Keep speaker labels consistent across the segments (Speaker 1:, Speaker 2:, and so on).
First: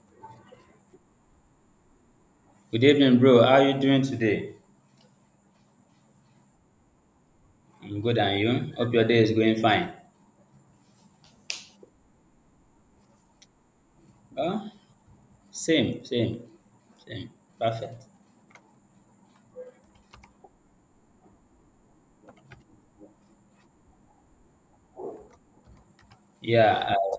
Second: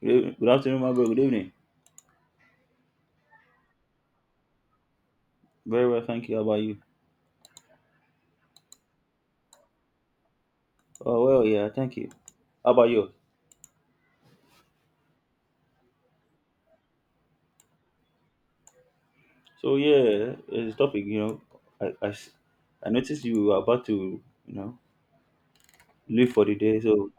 Speaker 1: Good evening. Good afternoon, my bro. Good evening.
Speaker 2: Good evening, bro. How are you doing today?
Speaker 1: Very well, thank you. How about you?
Speaker 2: I'm good, and you? Hope your day is going fine.
Speaker 1: Oh well, yeah, thank you. How about you?
Speaker 2: Well, same, same, same. Perfect.
Speaker 1: So yeah, it's a topic. I, I s- I noticed you were about to you know leave for the day,
Speaker 2: Yeah.
Speaker 1: so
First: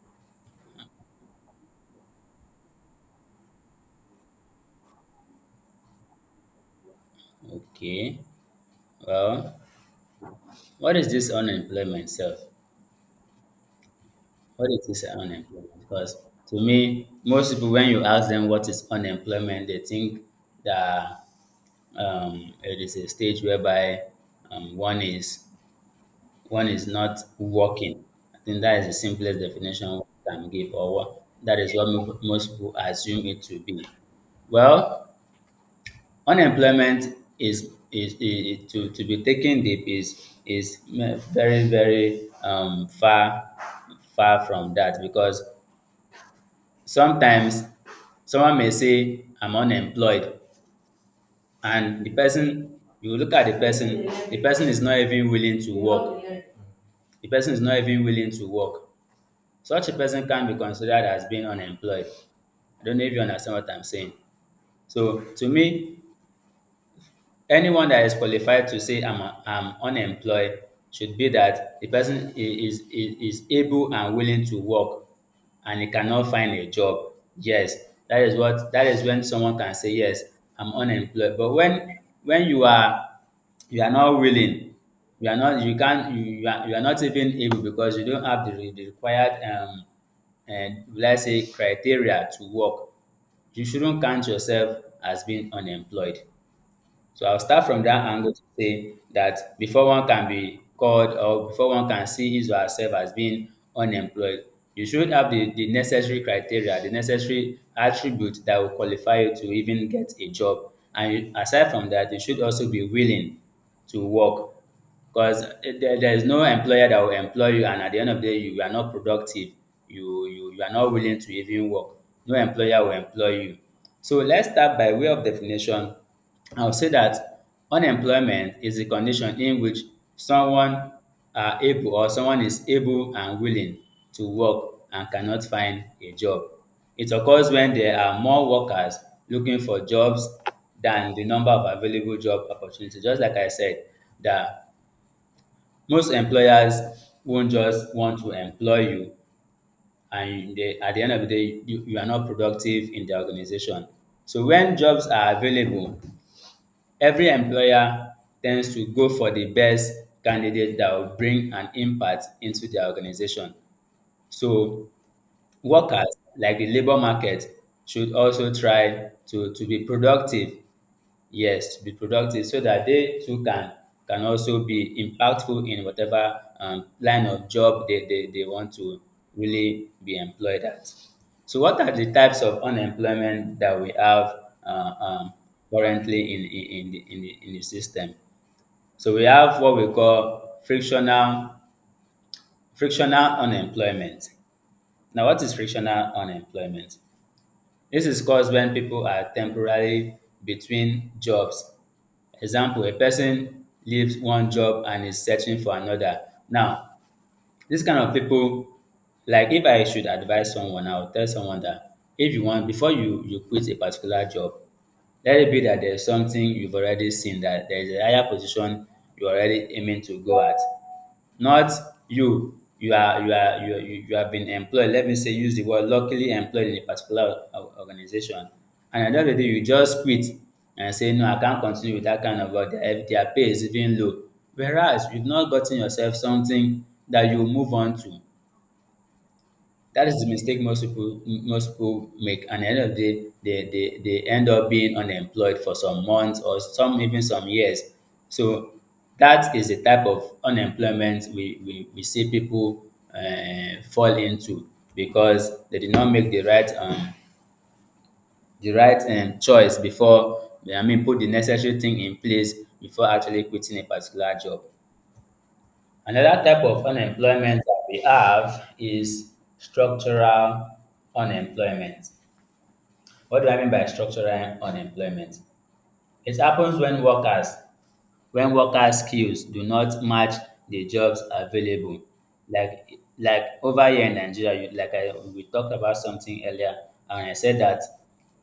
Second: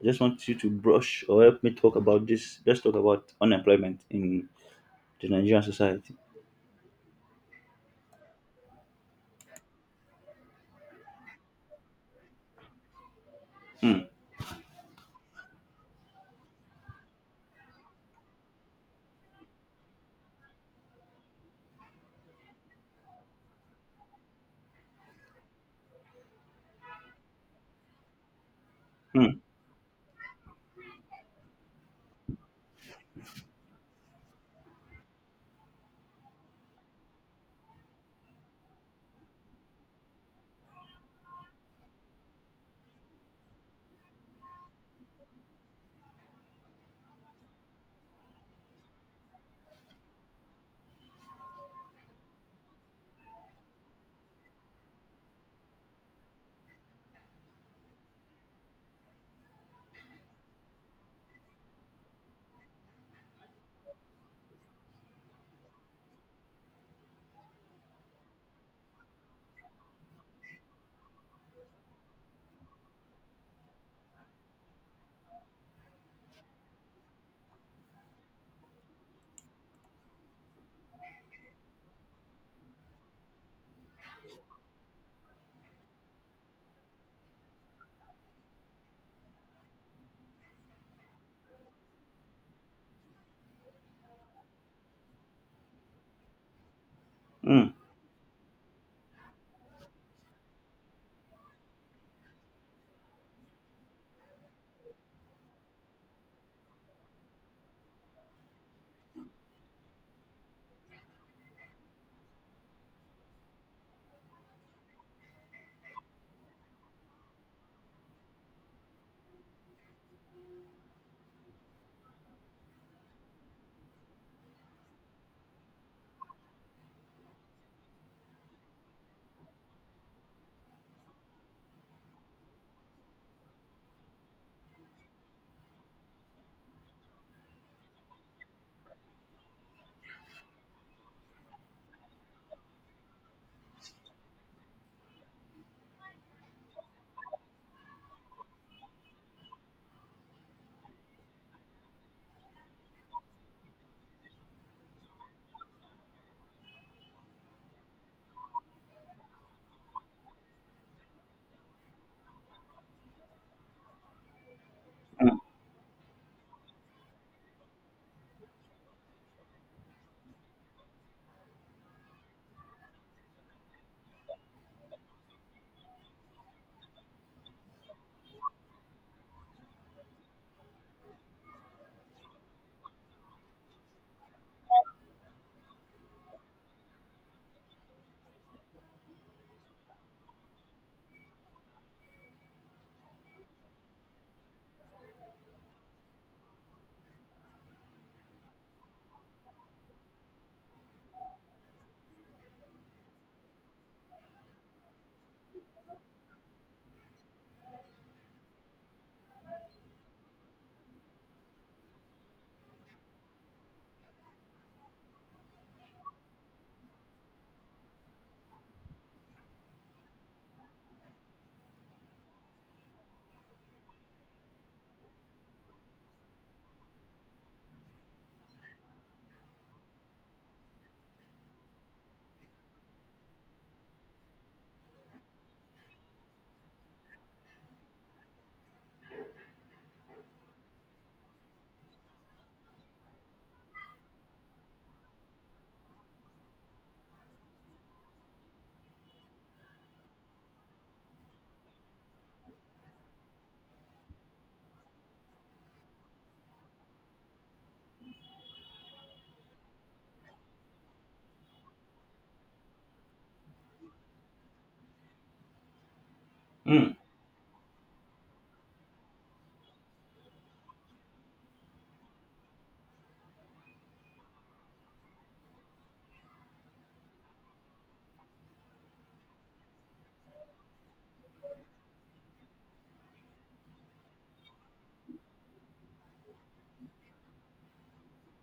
Speaker 1: I just want you to brush or help me talk about this. Let's talk about unemployment in the Nigerian society.
Speaker 2: Okay. Well, what is this unemployment self?
Speaker 1: Mm,
Speaker 2: What is this unemployment? Because to me, most people when you ask them what is unemployment, they think that it is a stage whereby one is one is not working. I think that is the
Speaker 1: mm,
Speaker 2: simplest definition one can give, or what that is what most people assume it to be. Well, unemployment is, to be taken deep is very, far far from that because sometimes someone may say I'm unemployed, and the person, you look at the person, the person is not even willing to work, the person is not even willing to work. Such a person can be considered as being unemployed. I don't know if you understand what I'm saying. So to me, anyone that is qualified to say I'm unemployed should be that the person is is able and willing to work and he cannot find a job. Yes, that is what, that is when someone can say, yes, I'm unemployed. But when you are, you are not willing, you are not, you can't, you are not even able because you don't have the required and let's say criteria to work, you shouldn't count yourself as being unemployed. So I'll start
Speaker 1: mm,
Speaker 2: from that angle to say that before one can be called or before one can see his or herself as being unemployed, you should have the necessary criteria, the necessary attributes that will qualify you to even get a job. And aside from that, you should also be willing to work. Because there is no employer that will employ you, and at the end of the day, you are not productive. You are not willing to even work. No employer will employ you. So let's start by way of definition. I'll say that unemployment is a condition in which someone are able, or someone is able and willing to work and cannot find a job. It occurs when there are more workers looking for jobs than the number of available job opportunities. Just like I said, that most employers won't just want to employ you, and they, at the end of the day, you are not productive in the organization. So when jobs are available, every employer tends to go for the best candidate that will bring an impact into their organization. So
Speaker 1: mm,
Speaker 2: workers, like the labor market, should also try to be productive. Yes, to be productive so that they too can also be impactful in whatever line of job they want to really be employed at. So what are the types of unemployment that we have uh, um, currently in, the, in, the, in the system? So we have what we call frictional frictional unemployment. Now, what is frictional unemployment? This is caused when people are temporarily between jobs. Example, a person leaves one job and is searching for another. Now, this kind of people, like if I should advise someone, I would tell someone that if you want, before you quit a particular job, let it be that there's something you've already seen, that there's a higher position you're already aiming to go at. Not you you are you are you, are- you have been employed, let me say use the word luckily employed in a particular organization, and at the end of the day you just quit and say no, I can't continue with that kind of work, their pay is even low, whereas you've not gotten yourself something that you move on to. That is the mistake most people make, and at the end of the day, they end up being unemployed for some months or some even some years. So that is the type of unemployment we see people fall into because they did not make the right choice before, I mean, put the necessary thing in place before actually quitting a particular job. Another type of
Speaker 1: mm.
Speaker 2: unemployment that we have is structural unemployment. What do I mean by structural unemployment? It happens when workers, when worker skills do not match the jobs available. like like over here in Nigeria, like we talked about something earlier, and I said that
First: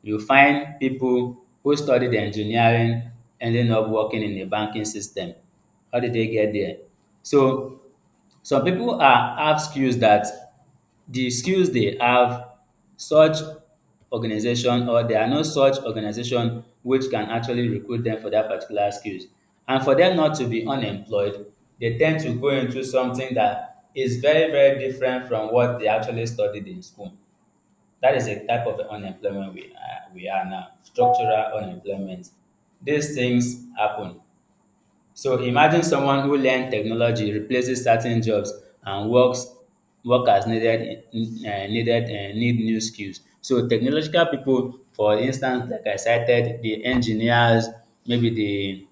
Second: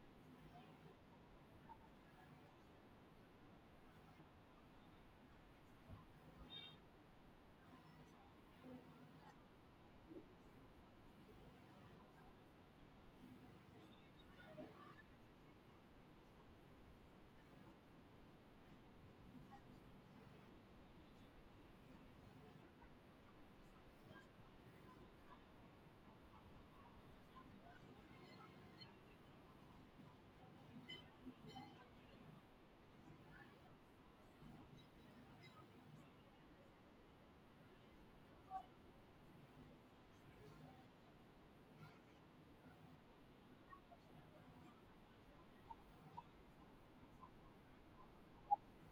Speaker 2: you find people who studied engineering ending up working in the banking system. How did they get there? So some people are have skills that, the skills they have, such organization, or there are no such organization which can actually recruit them for that particular skills. And for them not to be unemployed, they tend to go into something that is very, very different from what they actually studied in school. That is a type of unemployment we are now, structural unemployment. These things happen. So imagine someone who learned technology, replaces certain jobs, and works work as needed needed need new skills. So technological people, for instance, like I cited, the engineers, maybe the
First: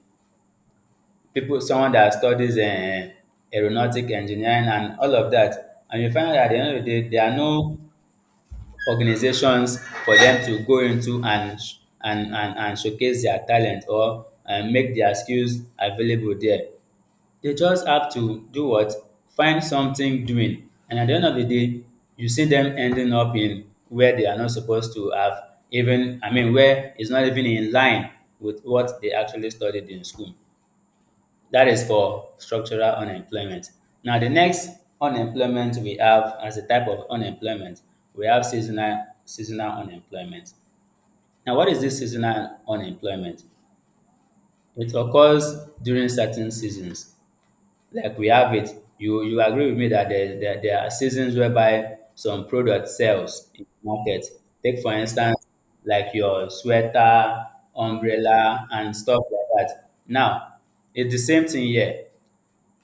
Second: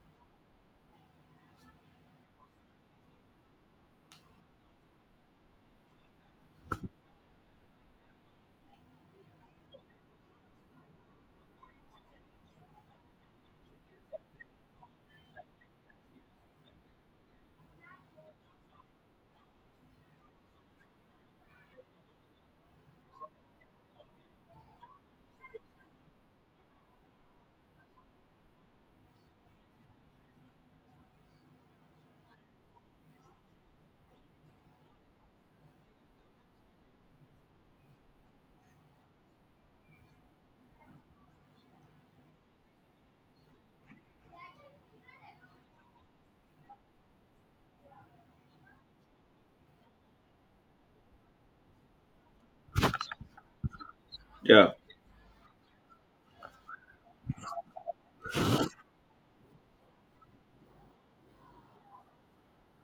Speaker 2: people, someone that studies aeronautic engineering and all of that, and you find out at the end of the day, there are no organizations for them to go into and and showcase their talent or make their skills available there. They just have to do what? Find something doing. And at the end of the day, you see them ending up in where they are not supposed to have, even, I mean, where it's not even in line with what they actually studied in school. That is for structural unemployment. Now, the next unemployment we have as a type of unemployment, we have seasonal, seasonal unemployment. Now, what is this seasonal unemployment? It occurs during certain seasons. Like we have it, you agree with me that there are seasons whereby some product sells in the market.
Speaker 1: Yeah.
Speaker 2: Take for instance, like your sweater, umbrella, and stuff like that. Now, it's the same thing here.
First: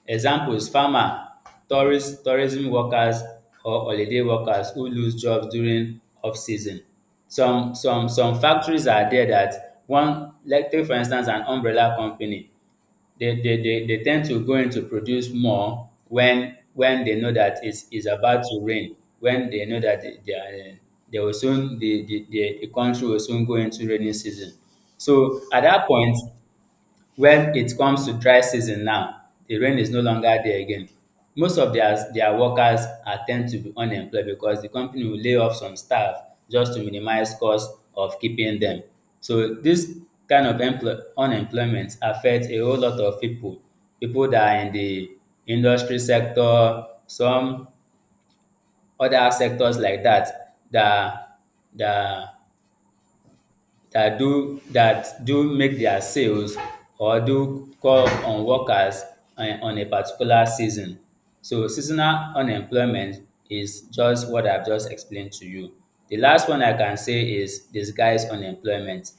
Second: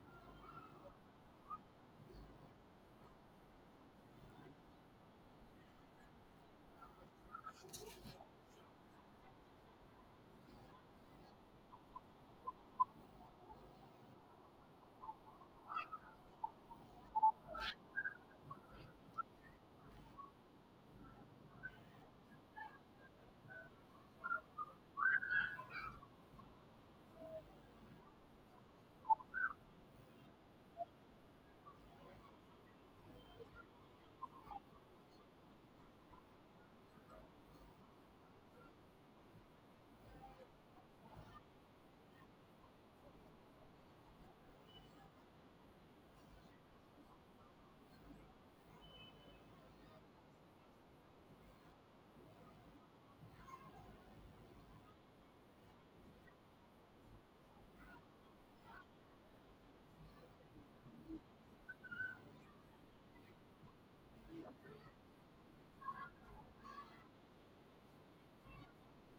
Speaker 2: Examples: farmer, tourist tourism workers or holiday workers who lose jobs during off-season. Some factories are there that one, like take for instance an umbrella company, they tend to go in to produce more when they know that it's about to rain, when they know that they will soon, the country will soon go into rainy season. So at that point, when it comes to dry season now, the rain is no longer there again. Most of their workers are tend to be unemployed because the company will lay off some staff just to minimize cost of keeping them. So this kind of employ unemployment affect a whole lot of people. People that are in the industry sector, some other sectors like that that do, that do make their sales or do call on workers on a particular season. So seasonal unemployment is just what I've just explained to you. The last one I can say is disguised unemployment.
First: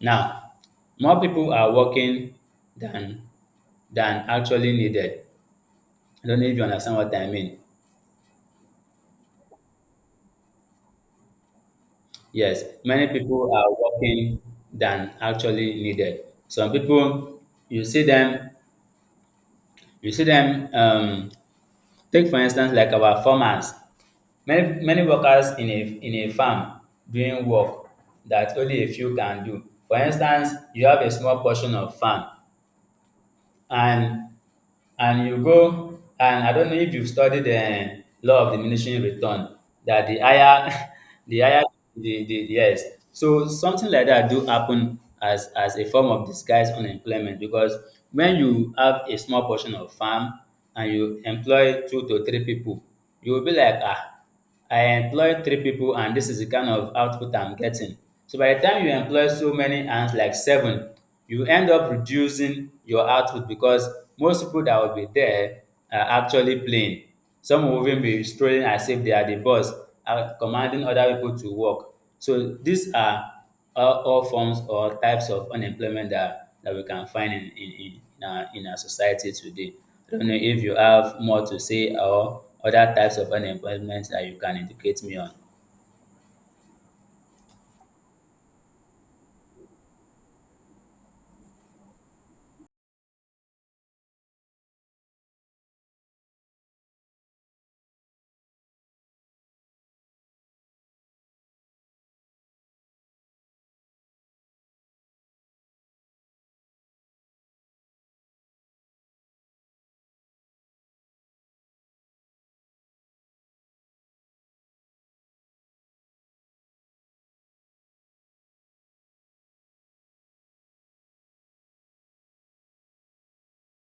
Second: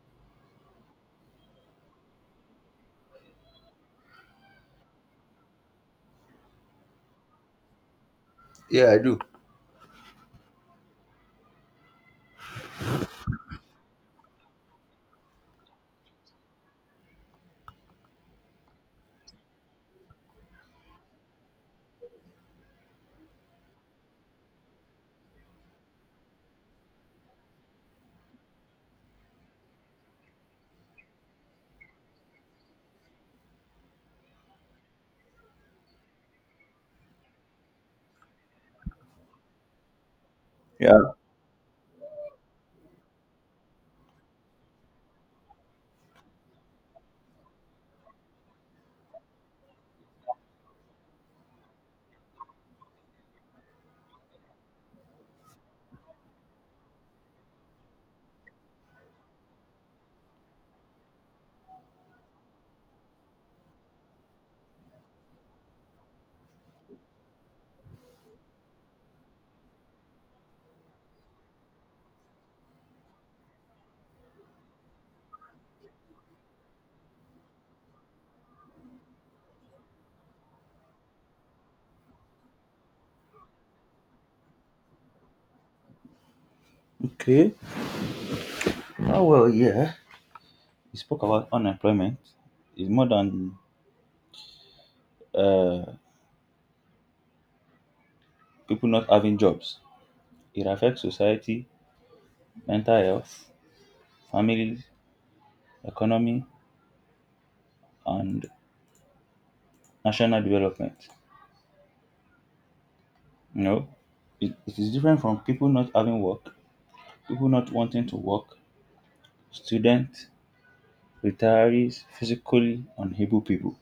Speaker 2: Now, more people are working than than actually needed. I don't know if you understand what I mean.
Speaker 1: Yeah.
Speaker 2: Yes, many people are working than actually needed. Some people, you see them, you see dem take for instance like our farmers, many many workers in a farm doing work dat only a few can do. For instance you have a small portion of farm, and and you go, and I don't know if you've studied the law of diminishing return, that the higher
Speaker 1: Yeah.
Speaker 2: the higher the, yes, so something like that do happen as a form of disguised unemployment because when you have a small portion of farm and you employ two to three people, you will be like, ah, I employ three people and this is the kind of output I'm getting. So by the time you employ so many hands like seven, you end up reducing your output because most people that will be there are actually playing. Some will even be strolling as if they are the boss, are commanding other people to work. So these are all forms or types of unemployment that, that we can find in our society today. I don't know if you have more to say or other types of unemployment that you can educate me on.
Speaker 1: Okay. Oh well, yeah. You spoke about unemployment. It's more than uh, people not having jobs. It affects society, mental health, families, economy, and national development. You know, it is different from people not having work, people not wanting to work, students, retirees, physically unable people.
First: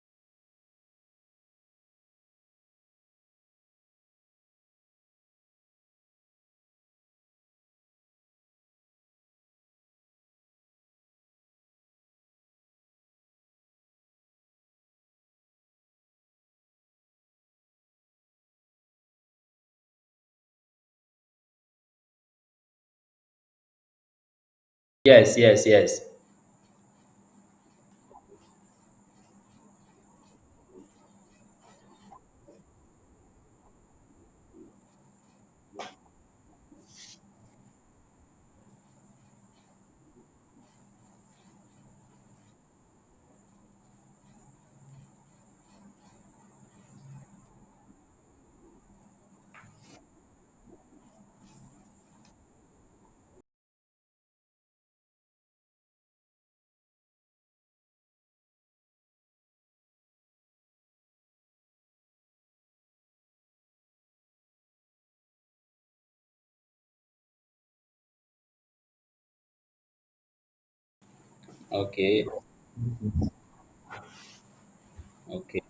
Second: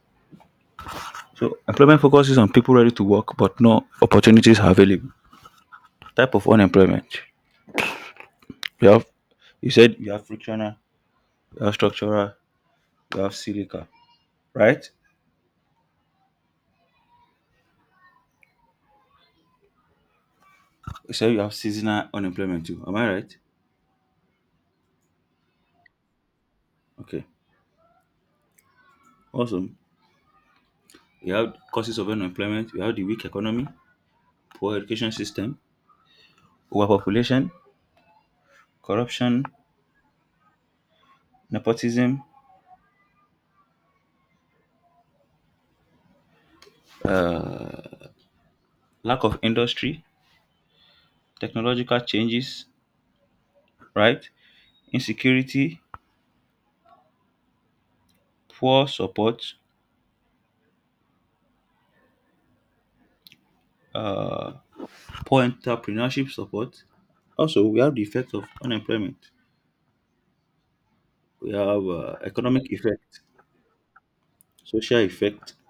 Speaker 1: So employment focuses on people ready to work but no opportunities are available. Type of unemployment. You have you said you have frictional, you have structural, you have silica, right? You said you have seasonal unemployment too. Am I right?
Speaker 2: Yes, yes, yes.
Speaker 1: Okay. Awesome. We have causes of unemployment. We have the weak economy, poor education system, overpopulation, corruption, nepotism, uh, lack of industry, technological changes, right? Insecurity, poor support, uh, poor entrepreneurship support. Also, we have the effect of unemployment. We have
Speaker 2: Okay,
Speaker 1: economic effect, social effect,
Speaker 2: okay,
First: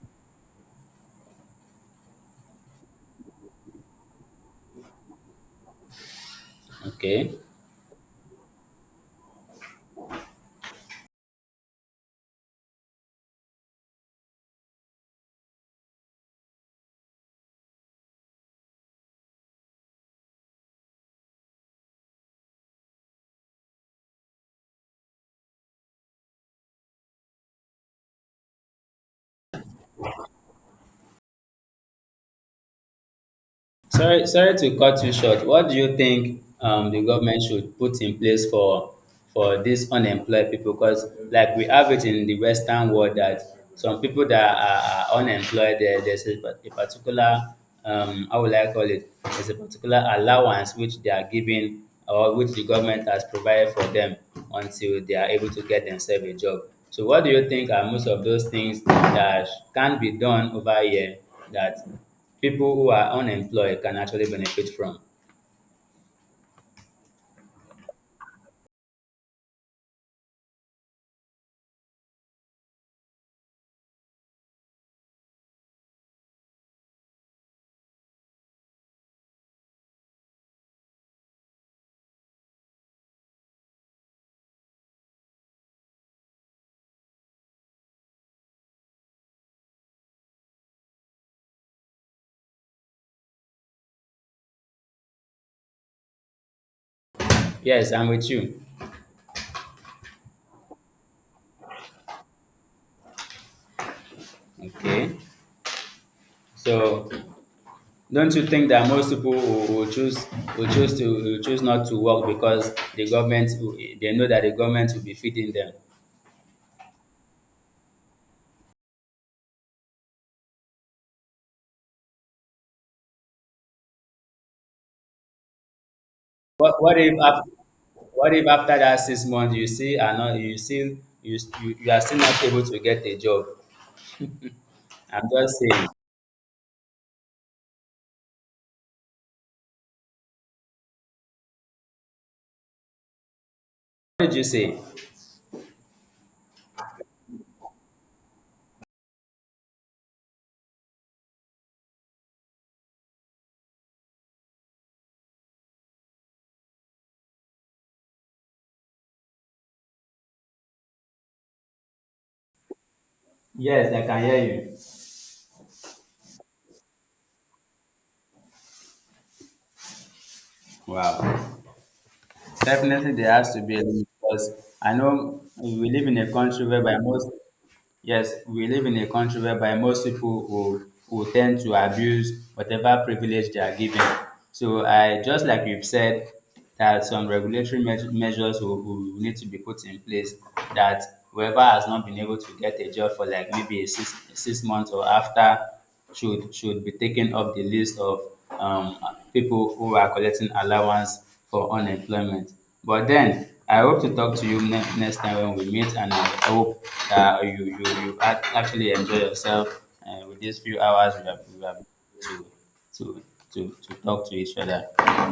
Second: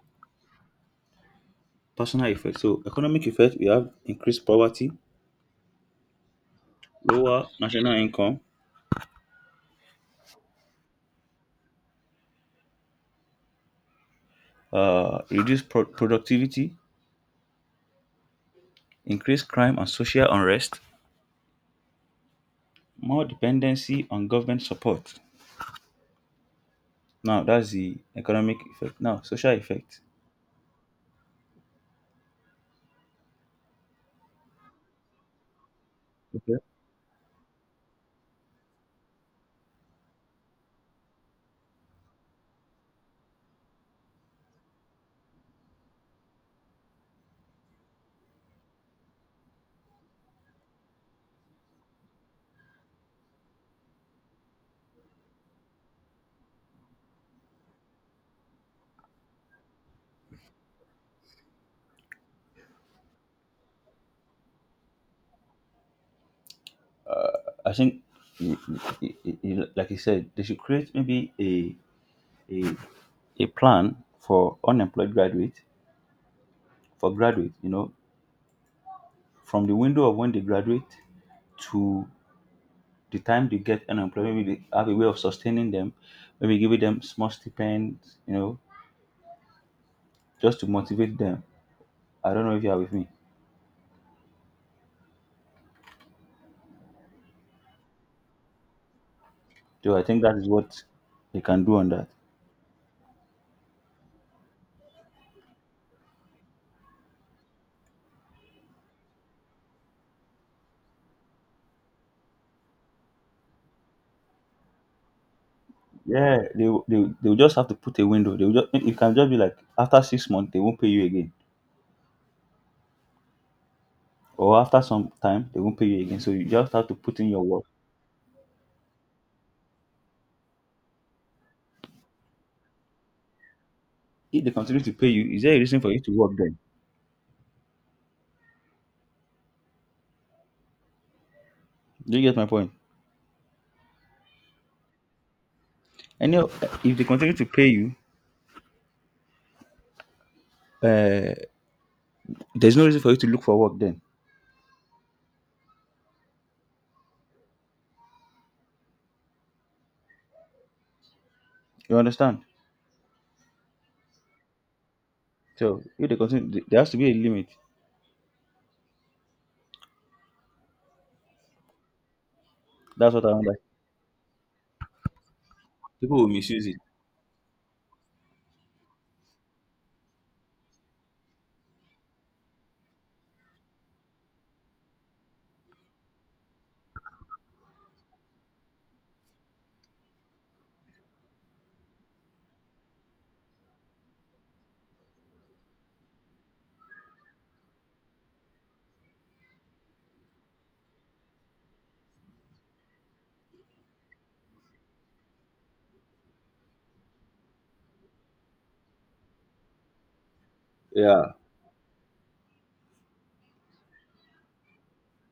Speaker 1: personal effect. So, economic effect, we have increased poverty,
Speaker 2: okay.
Speaker 1: lower national income, reduce productivity, increase crime and social unrest, more dependency on government support. Now, that's the economic effect. Now, social effect.
Speaker 2: Sorry, sorry to cut you short. What do you think
Speaker 1: Okay.
Speaker 2: the government should put in place for these unemployed people? Because like we have it in the Western world that some people that are unemployed, there, there's a, a particular how will I call it? There's a particular allowance which they are given or which the government has provided for them until they are able to get themselves a job. So what do you think are most of those things that can be done over here that people who are unemployed can actually benefit from?
Speaker 1: I think, y- like you said, they should create maybe a, a plan for unemployed graduate, for graduate, you know, from the window of when they graduate to the time they get unemployed. Maybe they have a way of sustaining them, maybe giving them small stipends, you know, just to motivate them. I don't know if you are with me.
Speaker 2: Yes, I'm with you.
Speaker 1: So I think that is what they can do on that.
Speaker 2: Okay. So don't you think that most people will choose, will choose to, will choose not to work because the government they know that the government will be feeding them?
Speaker 1: Yeah, they will just have to put a window. They will just it can just be like after 6 months they won't pay you again, or after some time they won't pay you again. So you just
Speaker 2: What
Speaker 1: have to
Speaker 2: what if
Speaker 1: put in your
Speaker 2: after,
Speaker 1: work.
Speaker 2: what if after that 6 months you see are not you still you you are still not able to get a job?
Speaker 1: If they continue to pay
Speaker 2: I'm
Speaker 1: you, is
Speaker 2: just
Speaker 1: there a reason
Speaker 2: saying.
Speaker 1: for you to work then? Do you get my point?
Speaker 2: What did you say?
Speaker 1: If they continue to pay you, uh, there's no reason for you to look for work then. You understand? So if they continue, there has to be a limit.
Speaker 2: Wow. Definitely
Speaker 1: That's what I
Speaker 2: there has
Speaker 1: understand.
Speaker 2: to be a limit because I know we live in
Speaker 1: People will
Speaker 2: a country
Speaker 1: misuse it.
Speaker 2: whereby most, yes, we live in a country whereby most people will tend to abuse whatever privilege they are given. So I just like you've said that some regulatory measures will need to be put in place that whoever has not been able to get a job for like maybe six, 6 months or after should be taken off the list of um, people who are collecting allowance for unemployment. But then I hope to talk to you next time when we meet, and I hope that you actually enjoy yourself with these few hours
Speaker 1: Yeah.
Speaker 2: we have to, to to talk to each other.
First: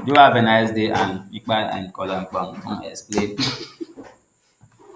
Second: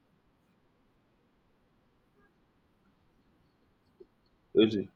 Speaker 2: Do have a nice day, and Ikpa and Kolan Kwan come explain
Speaker 1: Really.